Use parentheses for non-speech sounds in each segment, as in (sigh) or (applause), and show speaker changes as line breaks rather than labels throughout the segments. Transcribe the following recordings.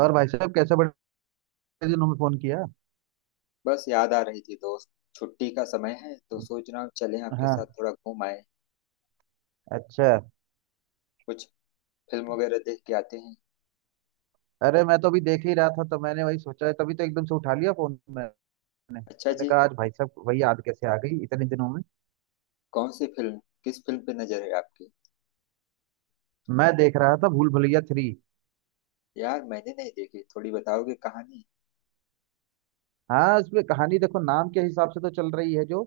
और भाई साहब, कैसे बड़े दिनों में फोन किया।
बस याद आ रही थी दोस्त। छुट्टी का समय है तो सोच रहा हूँ चलें आपके
हाँ।
साथ थोड़ा घूम आए।
अच्छा।
कुछ फिल्म वगैरह देख के आते हैं।
अरे मैं तो अभी देख ही रहा था, तो मैंने वही सोचा, तभी तो एकदम से उठा लिया फोन मैंने।
अच्छा
मैंने
जी।
कहा आज भाई साहब वही याद कैसे आ गई इतने दिनों में।
कौन सी फिल्म, किस फिल्म पे नजर है आपकी?
मैं देख रहा था भूल भुलैया 3।
यार मैंने नहीं देखी, थोड़ी बताओगे कहानी?
हाँ, इसमें कहानी देखो नाम के हिसाब से तो चल रही है जो।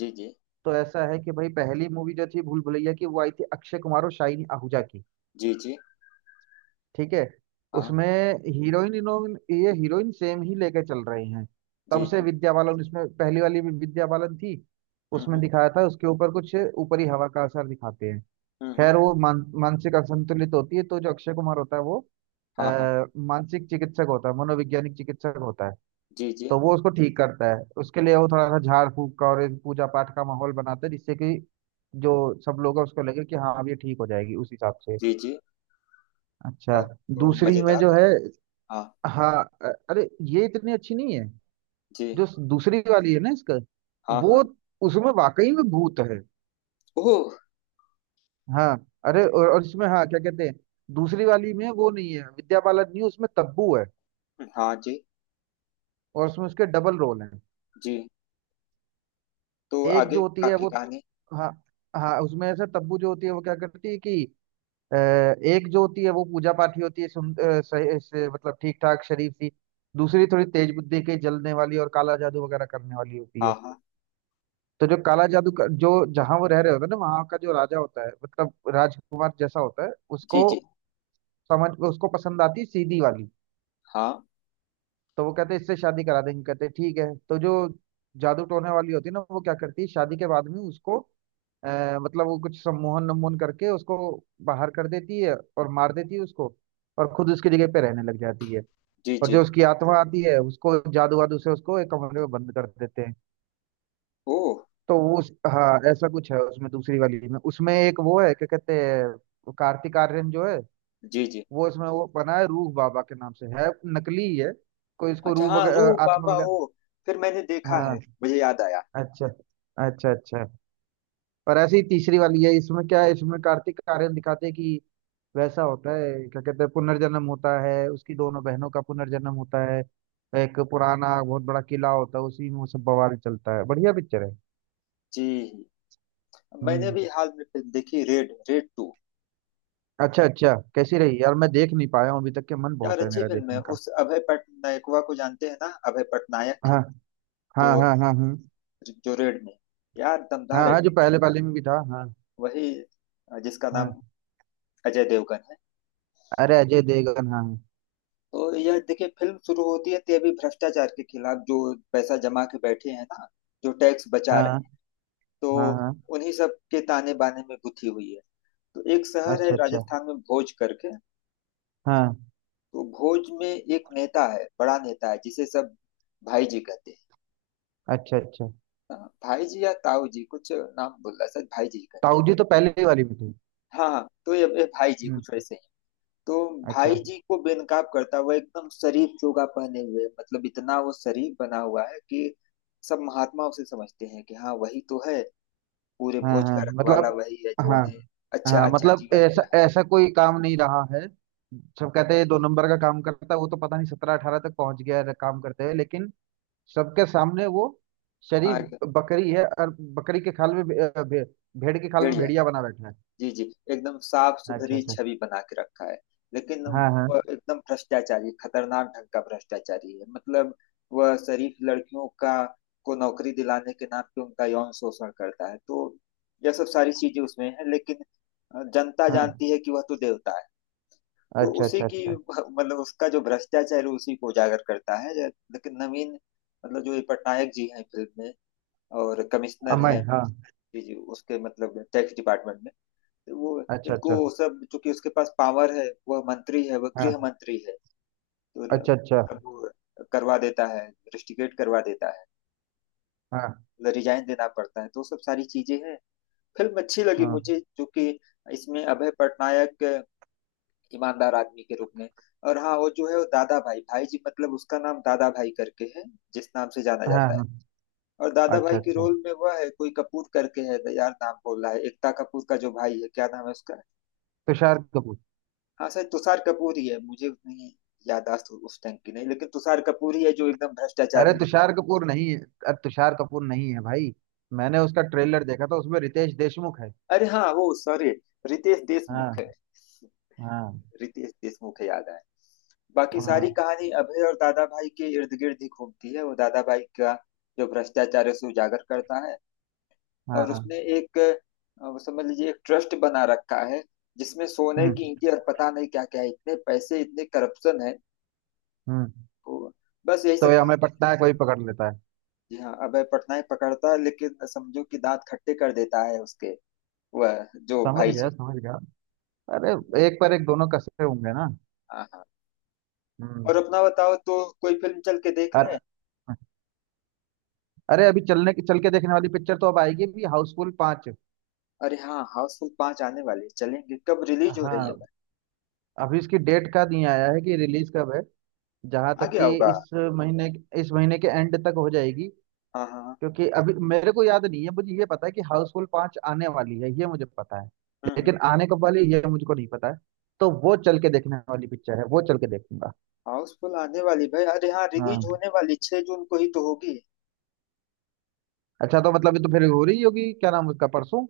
जी जी।
तो ऐसा है कि भाई, पहली मूवी जो थी भूल भुलैया की, वो आई थी अक्षय कुमार और शाहिनी आहूजा की।
जी जी।
ठीक है।
हाँ।
उसमें हीरोइन इनोइन, ये हीरोइन सेम ही लेके चल रही हैं। तब
जी
से
जी।
विद्या बालन, इसमें पहली वाली भी विद्या बालन थी। उसमें
हम्म।
दिखाया था उसके ऊपर कुछ ऊपरी हवा का असर दिखाते हैं।
हम्म।
खैर वो मानसिक असंतुलित होती है, तो जो अक्षय कुमार होता है वो
हाँ हाँ।
अ, मानसिक चिकित्सक होता है, मनोवैज्ञानिक चिकित्सक होता है।
जी जी।
तो वो उसको ठीक करता है, उसके लिए वो थोड़ा सा झाड़ फूक का और एक पूजा पाठ का माहौल बनाता है, जिससे कि जो सब लोग हैं उसको लगे कि हाँ अब ये ठीक हो जाएगी, उस हिसाब से।
जी जी।
अच्छा।
यार तो
दूसरी में जो है,
हाँ
हाँ अरे ये इतनी अच्छी नहीं है।
जी।
जो दूसरी वाली है ना इसका
हाँ हाँ।
वो, उसमें वाकई में भूत है।
ओह।
हाँ। अरे और इसमें हाँ क्या कहते हैं, दूसरी वाली में वो नहीं है विद्या बालन, नहीं उसमें तब्बू है।
हाँ। जी
और उसमें उसके डबल रोल हैं।
जी। तो
एक
आगे
जो होती
का
है
की
वो,
कहानी?
हाँ, हाँ उसमें ऐसा, तब्बू जो होती है वो क्या करती है कि एक जो होती है वो पूजा पाठी होती है, सुन सही से, मतलब ठीक ठाक शरीफ सी। दूसरी थोड़ी तेज बुद्धि की, जलने वाली और काला जादू वगैरह करने वाली होती
हाँ
है।
हाँ।
तो जो काला जादू का जो, जहां वो रह रहे होते हैं ना, वहां का जो राजा होता है, मतलब राजकुमार जैसा होता है,
जी
उसको
जी।
समझ, उसको पसंद आती है सीधी वाली।
हाँ।
तो वो कहते हैं इससे शादी करा देंगे, कहते हैं ठीक है, तो जो जादू टोने वाली होती है ना, वो क्या करती है शादी के बाद में उसको मतलब वो कुछ सम्मोहन नमोहन करके उसको बाहर कर देती है और मार देती है उसको, और खुद उसकी जगह पे रहने लग जाती है।
जी
और
जी।
जो उसकी आत्मा आती है उसको जादू वादू से उसको एक कमरे में बंद कर देते हैं।
ओह।
तो वो उस, हाँ ऐसा कुछ है उसमें दूसरी वाली में। उसमें एक वो है, क्या कहते हैं वो कार्तिक आर्यन जो है,
जी जी।
वो इसमें वो बना है रूह बाबा के नाम से है। नकली ही है, कोई इसको
अच्छा,
रूह
हाँ, रूह
वगैरह आत्मा
बाबा
वगैरह।
वो। फिर मैंने देखा है।
हाँ।
मुझे याद आया।
अच्छा अच्छा अच्छा। और ऐसी ही तीसरी वाली है, इसमें क्या है, इसमें कार्तिक आर्यन दिखाते हैं कि वैसा होता है, क्या कहते हैं, पुनर्जन्म होता है, उसकी दोनों बहनों का पुनर्जन्म होता है। एक पुराना बहुत बड़ा किला होता है, उसी में वो सब बवाल चलता है। बढ़िया पिक्चर है।
जी। मैंने
हम्म।
भी हाल में फिल्म देखी रेड, रेड 2।
अच्छा अच्छा, कैसी रही यार? मैं देख नहीं पाया हूँ अभी तक के, मन
यार
बहुत है
अच्छी
मेरा
फिल्म है।
देखने का।
उस अभय पटनायकवा को जानते हैं ना, अभय पटनायक
हाँ हाँ
जो।
हाँ हाँ। हाँ
जो रेड में, यार, दमदार
हाँ हाँ जो
एक्टिंग कर
पहले
रहा है।
वाले में भी था, हाँ।
वही जिसका नाम
हाँ।
अजय देवगन है।
अरे अजय देवगन, हाँ।
तो यह देखिए फिल्म शुरू होती है तभी भ्रष्टाचार के खिलाफ, जो पैसा जमा के बैठे हैं ना, जो टैक्स बचा रहे हैं,
हाँ
तो
हाँ हाँ
उन्हीं सब के ताने बाने में गुथी हुई है। तो एक शहर है
अच्छा अच्छा।
राजस्थान में, भोज करके।
हाँ।
तो भोज में एक नेता है, बड़ा नेता है, जिसे सब भाई जी कहते हैं।
अच्छा अच्छा।
हाँ, भाई जी या ताऊ जी कुछ नाम बोल रहा, सर भाई जी ही कहते
ताऊ
हैं।
जी तो पहले ही वाली में थे।
हाँ हाँ, तो ये भाई जी कुछ
हम्म।
वैसे ही। तो भाई
अच्छा।
जी को बेनकाब करता हुआ, एकदम शरीफ चोगा पहने हुए, मतलब इतना वो शरीफ बना हुआ है कि सब महात्मा उसे समझते हैं कि हाँ वही तो है, पूरे
हाँ
भोज का
हाँ,
रखवाला
मतलब,
वही है जो
हाँ
उन्हें अच्छा
हाँ,
अच्छा
मतलब
जीवन दे
ऐसा
रहा
ऐसा कोई काम नहीं रहा है। सब कहते हैं ये दो
है।
नंबर का काम करता है, वो तो पता नहीं 17-18 तक पहुंच गया है काम करते हुए, लेकिन सबके सामने वो
हाँ
शरीफ
एकदम।
बकरी है। और बकरी के खाल में भेड़ के खाल में
भेड़िया।
भेड़िया बना बैठा है।
जी जी। एकदम साफ
अच्छा
सुथरी
अच्छा।
छवि बना के रखा है। लेकिन
हाँ हाँ
वह एकदम भ्रष्टाचारी, खतरनाक ढंग का भ्रष्टाचारी है। मतलब वह शरीफ लड़कियों का, को नौकरी दिलाने के नाम पे उनका यौन शोषण करता है। तो यह सब सारी चीजें उसमें है। लेकिन जनता
हाँ।
जानती है कि वह तो देवता है। तो
अच्छा
उसी
अच्छा
की
अच्छा।
(laughs) मतलब उसका जो भ्रष्टाचार है उसी को उजागर करता है लेकिन नवीन, मतलब जो ये पटनायक जी हैं फिल्म में, और कमिश्नर
अमय,
हैं।
हाँ।
जी जी, उसके मतलब टैक्स डिपार्टमेंट में वो।
अच्छा
इनको
अच्छा।
सब, चूंकि उसके पास पावर है, वह मंत्री है, वह गृह
हाँ।
मंत्री है, तो
अच्छा अच्छा।
मतलब वो करवा देता है, रिस्ट्रिकेट करवा देता है।
हाँ
मतलब रिजाइन देना पड़ता है, तो सब सारी चीजें हैं। फिल्म अच्छी लगी
हाँ
मुझे, चूंकि इसमें अभय पटनायक ईमानदार आदमी के रूप में। और हाँ, वो जो है वो दादा भाई, भाई जी, मतलब उसका नाम दादा भाई करके है, जिस नाम से जाना
हाँ
जाता है।
हाँ।
और दादा
अच्छा
भाई के
अच्छा।
रोल में वह है कोई कपूर करके है। तो यार नाम बोल रहा है, एकता कपूर का जो भाई है, क्या नाम है उसका?
तुषार कपूर।
हाँ सर, तुषार कपूर ही है। मुझे उतनी याददाश्त उस टाइम की नहीं, लेकिन तुषार कपूर ही है जो एकदम भ्रष्टाचार
अरे
में।
तुषार कपूर नहीं है। अरे तुषार कपूर नहीं है भाई। मैंने उसका ट्रेलर देखा था, उसमें रितेश देशमुख है।
अरे हाँ, वो सॉरी, रितेश देशमुख
हाँ
है।
हाँ
रितेश देशमुख है, याद आया। बाकी सारी
हाँ
कहानी अभय और दादा भाई के इर्द गिर्द ही घूमती है। वो दादा भाई का जो भ्रष्टाचार है उसे उजागर करता है। और उसने
हाँ।
एक वो समझ लीजिए एक ट्रस्ट बना रखा है, जिसमें सोने
हम्म
की ईंटें और पता नहीं क्या क्या है, इतने पैसे, इतने करप्शन है।
हम्म।
तो बस यही
तो
सब।
ये हमें पटना है कोई पकड़ लेता है।
जी हाँ, अभय पटनायक पकड़ता है, लेकिन समझो कि दांत खट्टे कर देता है उसके, वह जो
समझ
भाई
गया
जी।
समझ गया। अरे एक पर एक दोनों कसे होंगे ना।
हाँ हाँ।
हम्म।
और अपना बताओ तो, कोई फिल्म चल के देख
अर,
लें।
अरे अभी चलने की, चल के देखने वाली पिक्चर तो अब आएगी भी, हाउसफुल 5।
अरे हाँ, हाउसफुल 5 आने वाली है, चलेंगे, कब रिलीज हो रही है?
हाँ। अभी इसकी डेट का नहीं आया है कि रिलीज कब है। जहां
भाई? आ
तक
गया
कि
होगा।
इस महीने, इस महीने के एंड तक हो जाएगी।
हाँ हाँ।
क्योंकि अभी मेरे को याद नहीं है, मुझे ये पता है कि हाउसफुल 5 आने वाली है, ये मुझे पता है।
हम्म।
लेकिन आने कब वाली है, ये मुझको नहीं पता है। तो वो चल के देखने वाली पिक्चर है, वो चल के देखूंगा।
हाउसफुल आने वाली, भाई अरे हाँ, रिलीज
हाँ
होने वाली 6 जून को ही तो होगी।
अच्छा, तो मतलब ये तो फिर हो रही होगी, क्या नाम उसका, परसों।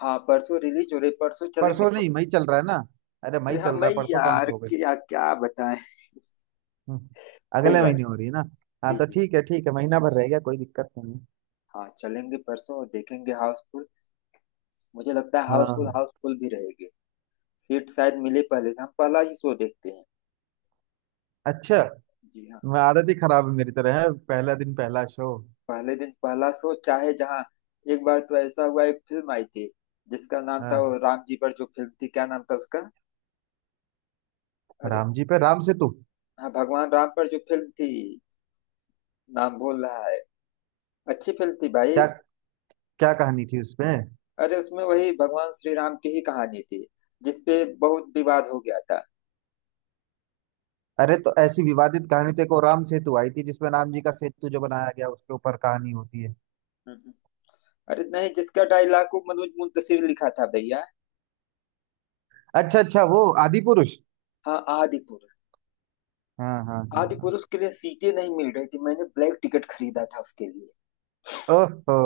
हाँ परसों रिलीज हो रही, परसों चलेंगे।
परसों नहीं, मई चल रहा है ना। अरे मई
अरे हाँ,
चल रहा
मैं
है, परसों कहाँ
यार
से हो गई।
क्या क्या बताएं।
हम्म,
कोई
अगले
बात
महीने हो रही है ना। हाँ
नहीं। जी
तो
जी।
ठीक है ठीक है, महीना भर रह गया, कोई दिक्कत नहीं है।
हाँ चलेंगे परसों और देखेंगे हाउसफुल। मुझे लगता है हाउसफुल,
हाँ।
हाउसफुल भी रहेगी। सीट शायद मिले, पहले से हम पहला ही शो देखते हैं।
अच्छा।
जी हाँ।
मैं आदत ही खराब है मेरी, तरह है पहला दिन पहला शो।
पहले दिन पहला शो, चाहे जहाँ। एक बार तो ऐसा हुआ, एक फिल्म आई थी जिसका नाम था,
हाँ।
वो राम जी पर जो फिल्म थी, क्या नाम था उसका? अरे,
राम जी पे राम सेतु?
हाँ भगवान राम पर जो फिल्म थी, नाम भूल रहा है। अच्छी फिल्म थी भाई।
क्या? क्या कहानी थी उसमें?
अरे उसमें वही भगवान श्री राम की ही कहानी थी, जिसपे बहुत विवाद हो गया था।
अरे तो ऐसी विवादित कहानी थी को, राम सेतु आई थी जिसमें राम जी का सेतु जो बनाया गया उसके ऊपर कहानी होती है।
हम्म, हम्म। अरे नहीं, जिसका डायलॉग को मनोज मुंतशिर लिखा था भैया।
अच्छा अच्छा, वो आदि पुरुष।
हाँ आदि पुरुष।
हाँ हाँ हाँ
आदि
हाँ।
पुरुष के लिए सीटें नहीं मिल रही थी, मैंने ब्लैक टिकट खरीदा था उसके लिए।
ओहो।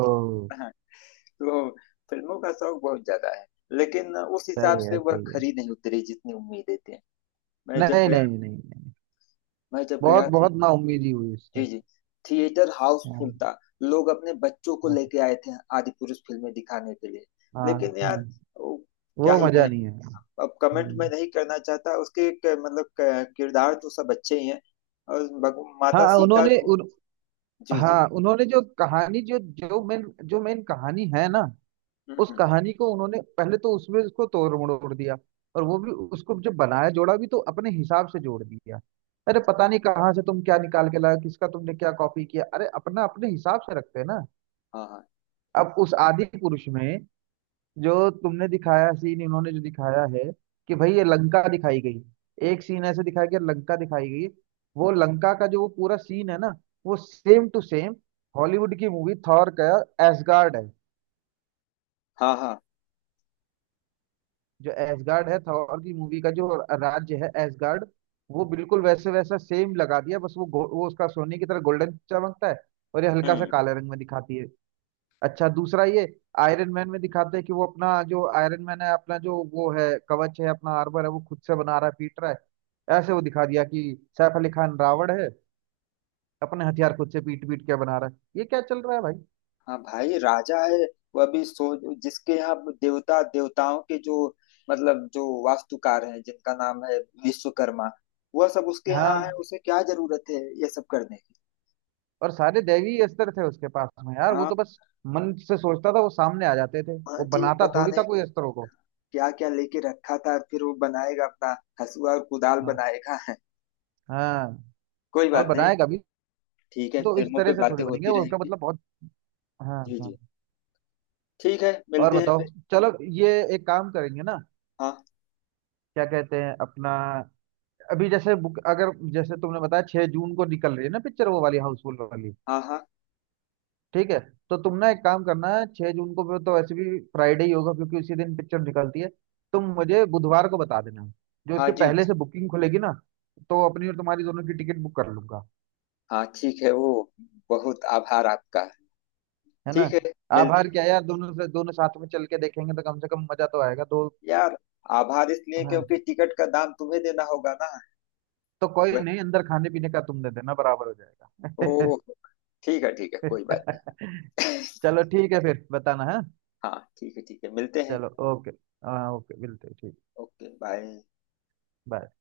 तो फिल्मों का शौक बहुत ज्यादा है। लेकिन उस हिसाब
सही
से
है
वह
सही है।
खरी नहीं उतरी जितनी उम्मीदें थी। मैं जब
नहीं
गया।
नहीं नहीं नहीं।
मैं जब
बहुत
गया थी।
बहुत नाउम्मीदी हुई
जी
इससे।
जी। थिएटर हाउसफुल
हाँ
था। लोग अपने बच्चों को
हाँ
लेके आए थे आदि पुरुष फिल्में दिखाने के लिए।
हाँ
लेकिन
हाँ,
यार, वो, क्या
वो
ही
मजा
कहें।
नहीं है।
अब कमेंट मैं
हम्म।
नहीं करना चाहता उसके मतलब किरदार तो सब अच्छे ही हैं। और माता
हाँ
सीता
उन्होंने
को।
उन,
जी जी।
हाँ उन्होंने जो कहानी जो जो मेन जो मेन कहानी है ना, उस
हम्म।
कहानी को उन्होंने पहले तो उसमें उसको तोड़ मरोड़ दिया। और वो भी उसको जब बनाया, जोड़ा भी तो अपने हिसाब से जोड़ दिया। अरे पता नहीं कहाँ से तुम क्या निकाल के लाया, किसका तुमने क्या कॉपी किया, अरे अपना अपने हिसाब से रखते हैं ना।
हाँ हाँ
अब उस आदि पुरुष में जो तुमने दिखाया सीन, इन्होंने जो दिखाया है कि भाई ये लंका दिखाई गई, एक सीन ऐसे दिखाया गया, लंका दिखाई गई। वो लंका का जो वो पूरा सीन है ना, वो सेम टू सेम हॉलीवुड की मूवी थॉर का एसगार्ड है।
हाँ हाँ।
जो एसगार्ड है थॉर की मूवी का, जो राज्य है एसगार्ड, वो बिल्कुल वैसे वैसा सेम लगा दिया। बस वो वो उसका सोने की तरह गोल्डन चमकता है, और ये हल्का सा
हम्म।
काले रंग में दिखाती है। अच्छा, दूसरा ये, आयरन मैन में दिखाते हैं कि वो अपना जो आयरन मैन है, अपना जो वो है कवच है, अपना आर्मर है, वो खुद से बना रहा है, पीट रहा है, ऐसे वो दिखा दिया कि सैफ अली खान रावण है अपने हथियार खुद से पीट पीट के बना रहा है। ये क्या चल रहा है भाई।
हाँ भाई राजा है। वह भी, सो जिसके यहाँ देवता, देवताओं के जो, मतलब जो वास्तुकार हैं जिनका नाम है विश्वकर्मा, वह सब उसके यहाँ
हाँ,
है, उसे क्या जरूरत है ये सब करने की।
और सारे दैवी अस्त्र थे उसके पास में यार, वो
हाँ
तो बस मन से सोचता था, वो सामने आ जाते थे,
हाँ।
वो
जी,
बनाता
पता
थोड़ी था
नहीं
कोई अस्त्रों को।
क्या क्या लेके रखा था, फिर वो बनाएगा अपना हसुआ और कुदाल
हाँ
बनाएगा (laughs)
हाँ।
कोई
और
बात नहीं।
बनाएगा भी
ठीक है,
तो इस
फिल्मों पे
तरह से
बातें
थोड़ी बनेंगे,
होती
वो उसका
रहेंगी।
मतलब बहुत। हाँ
जी
हाँ।
जी। ठीक है,
और
मिलते हैं फिर।
बताओ चलो, ये एक काम करेंगे ना,
हाँ
क्या कहते हैं अपना, अभी जैसे बुक, अगर जैसे तुमने बताया 6 जून को निकल रही है ना पिक्चर, वो वाली हाउसफुल वाली।
हाँ हाँ
ठीक है। तो तुम ना एक काम करना है, 6 जून को तो वैसे भी फ्राइडे ही होगा, क्योंकि उसी दिन पिक्चर निकलती है। तुम मुझे बुधवार को बता देना, जो
हाँ।
इसके
जी
पहले से बुकिंग खुलेगी ना, तो अपनी और तुम्हारी दोनों की टिकट बुक कर लूंगा।
हाँ, ठीक है वो। बहुत आभार आपका।
है ना।
ठीक है, मिलते
आभार
हैं।
क्या यार, दोनों से दोनों साथ में चल के देखेंगे तो कम से कम मजा तो आएगा दो।
यार, आभार इसलिए
हाँ,
क्योंकि टिकट का दाम तुम्हें देना होगा ना।
तो कोई
वह,
नहीं, अंदर खाने पीने का तुम दे देना, बराबर हो जाएगा।
ओ, ठीक है ठीक है, कोई बात
(laughs)
नहीं।
चलो ठीक है, फिर बताना है।
(laughs) हाँ ठीक है ठीक है, मिलते हैं।
चलो ओके। हाँ ओके मिलते हैं, ठीक।
Okay bye.
बाय।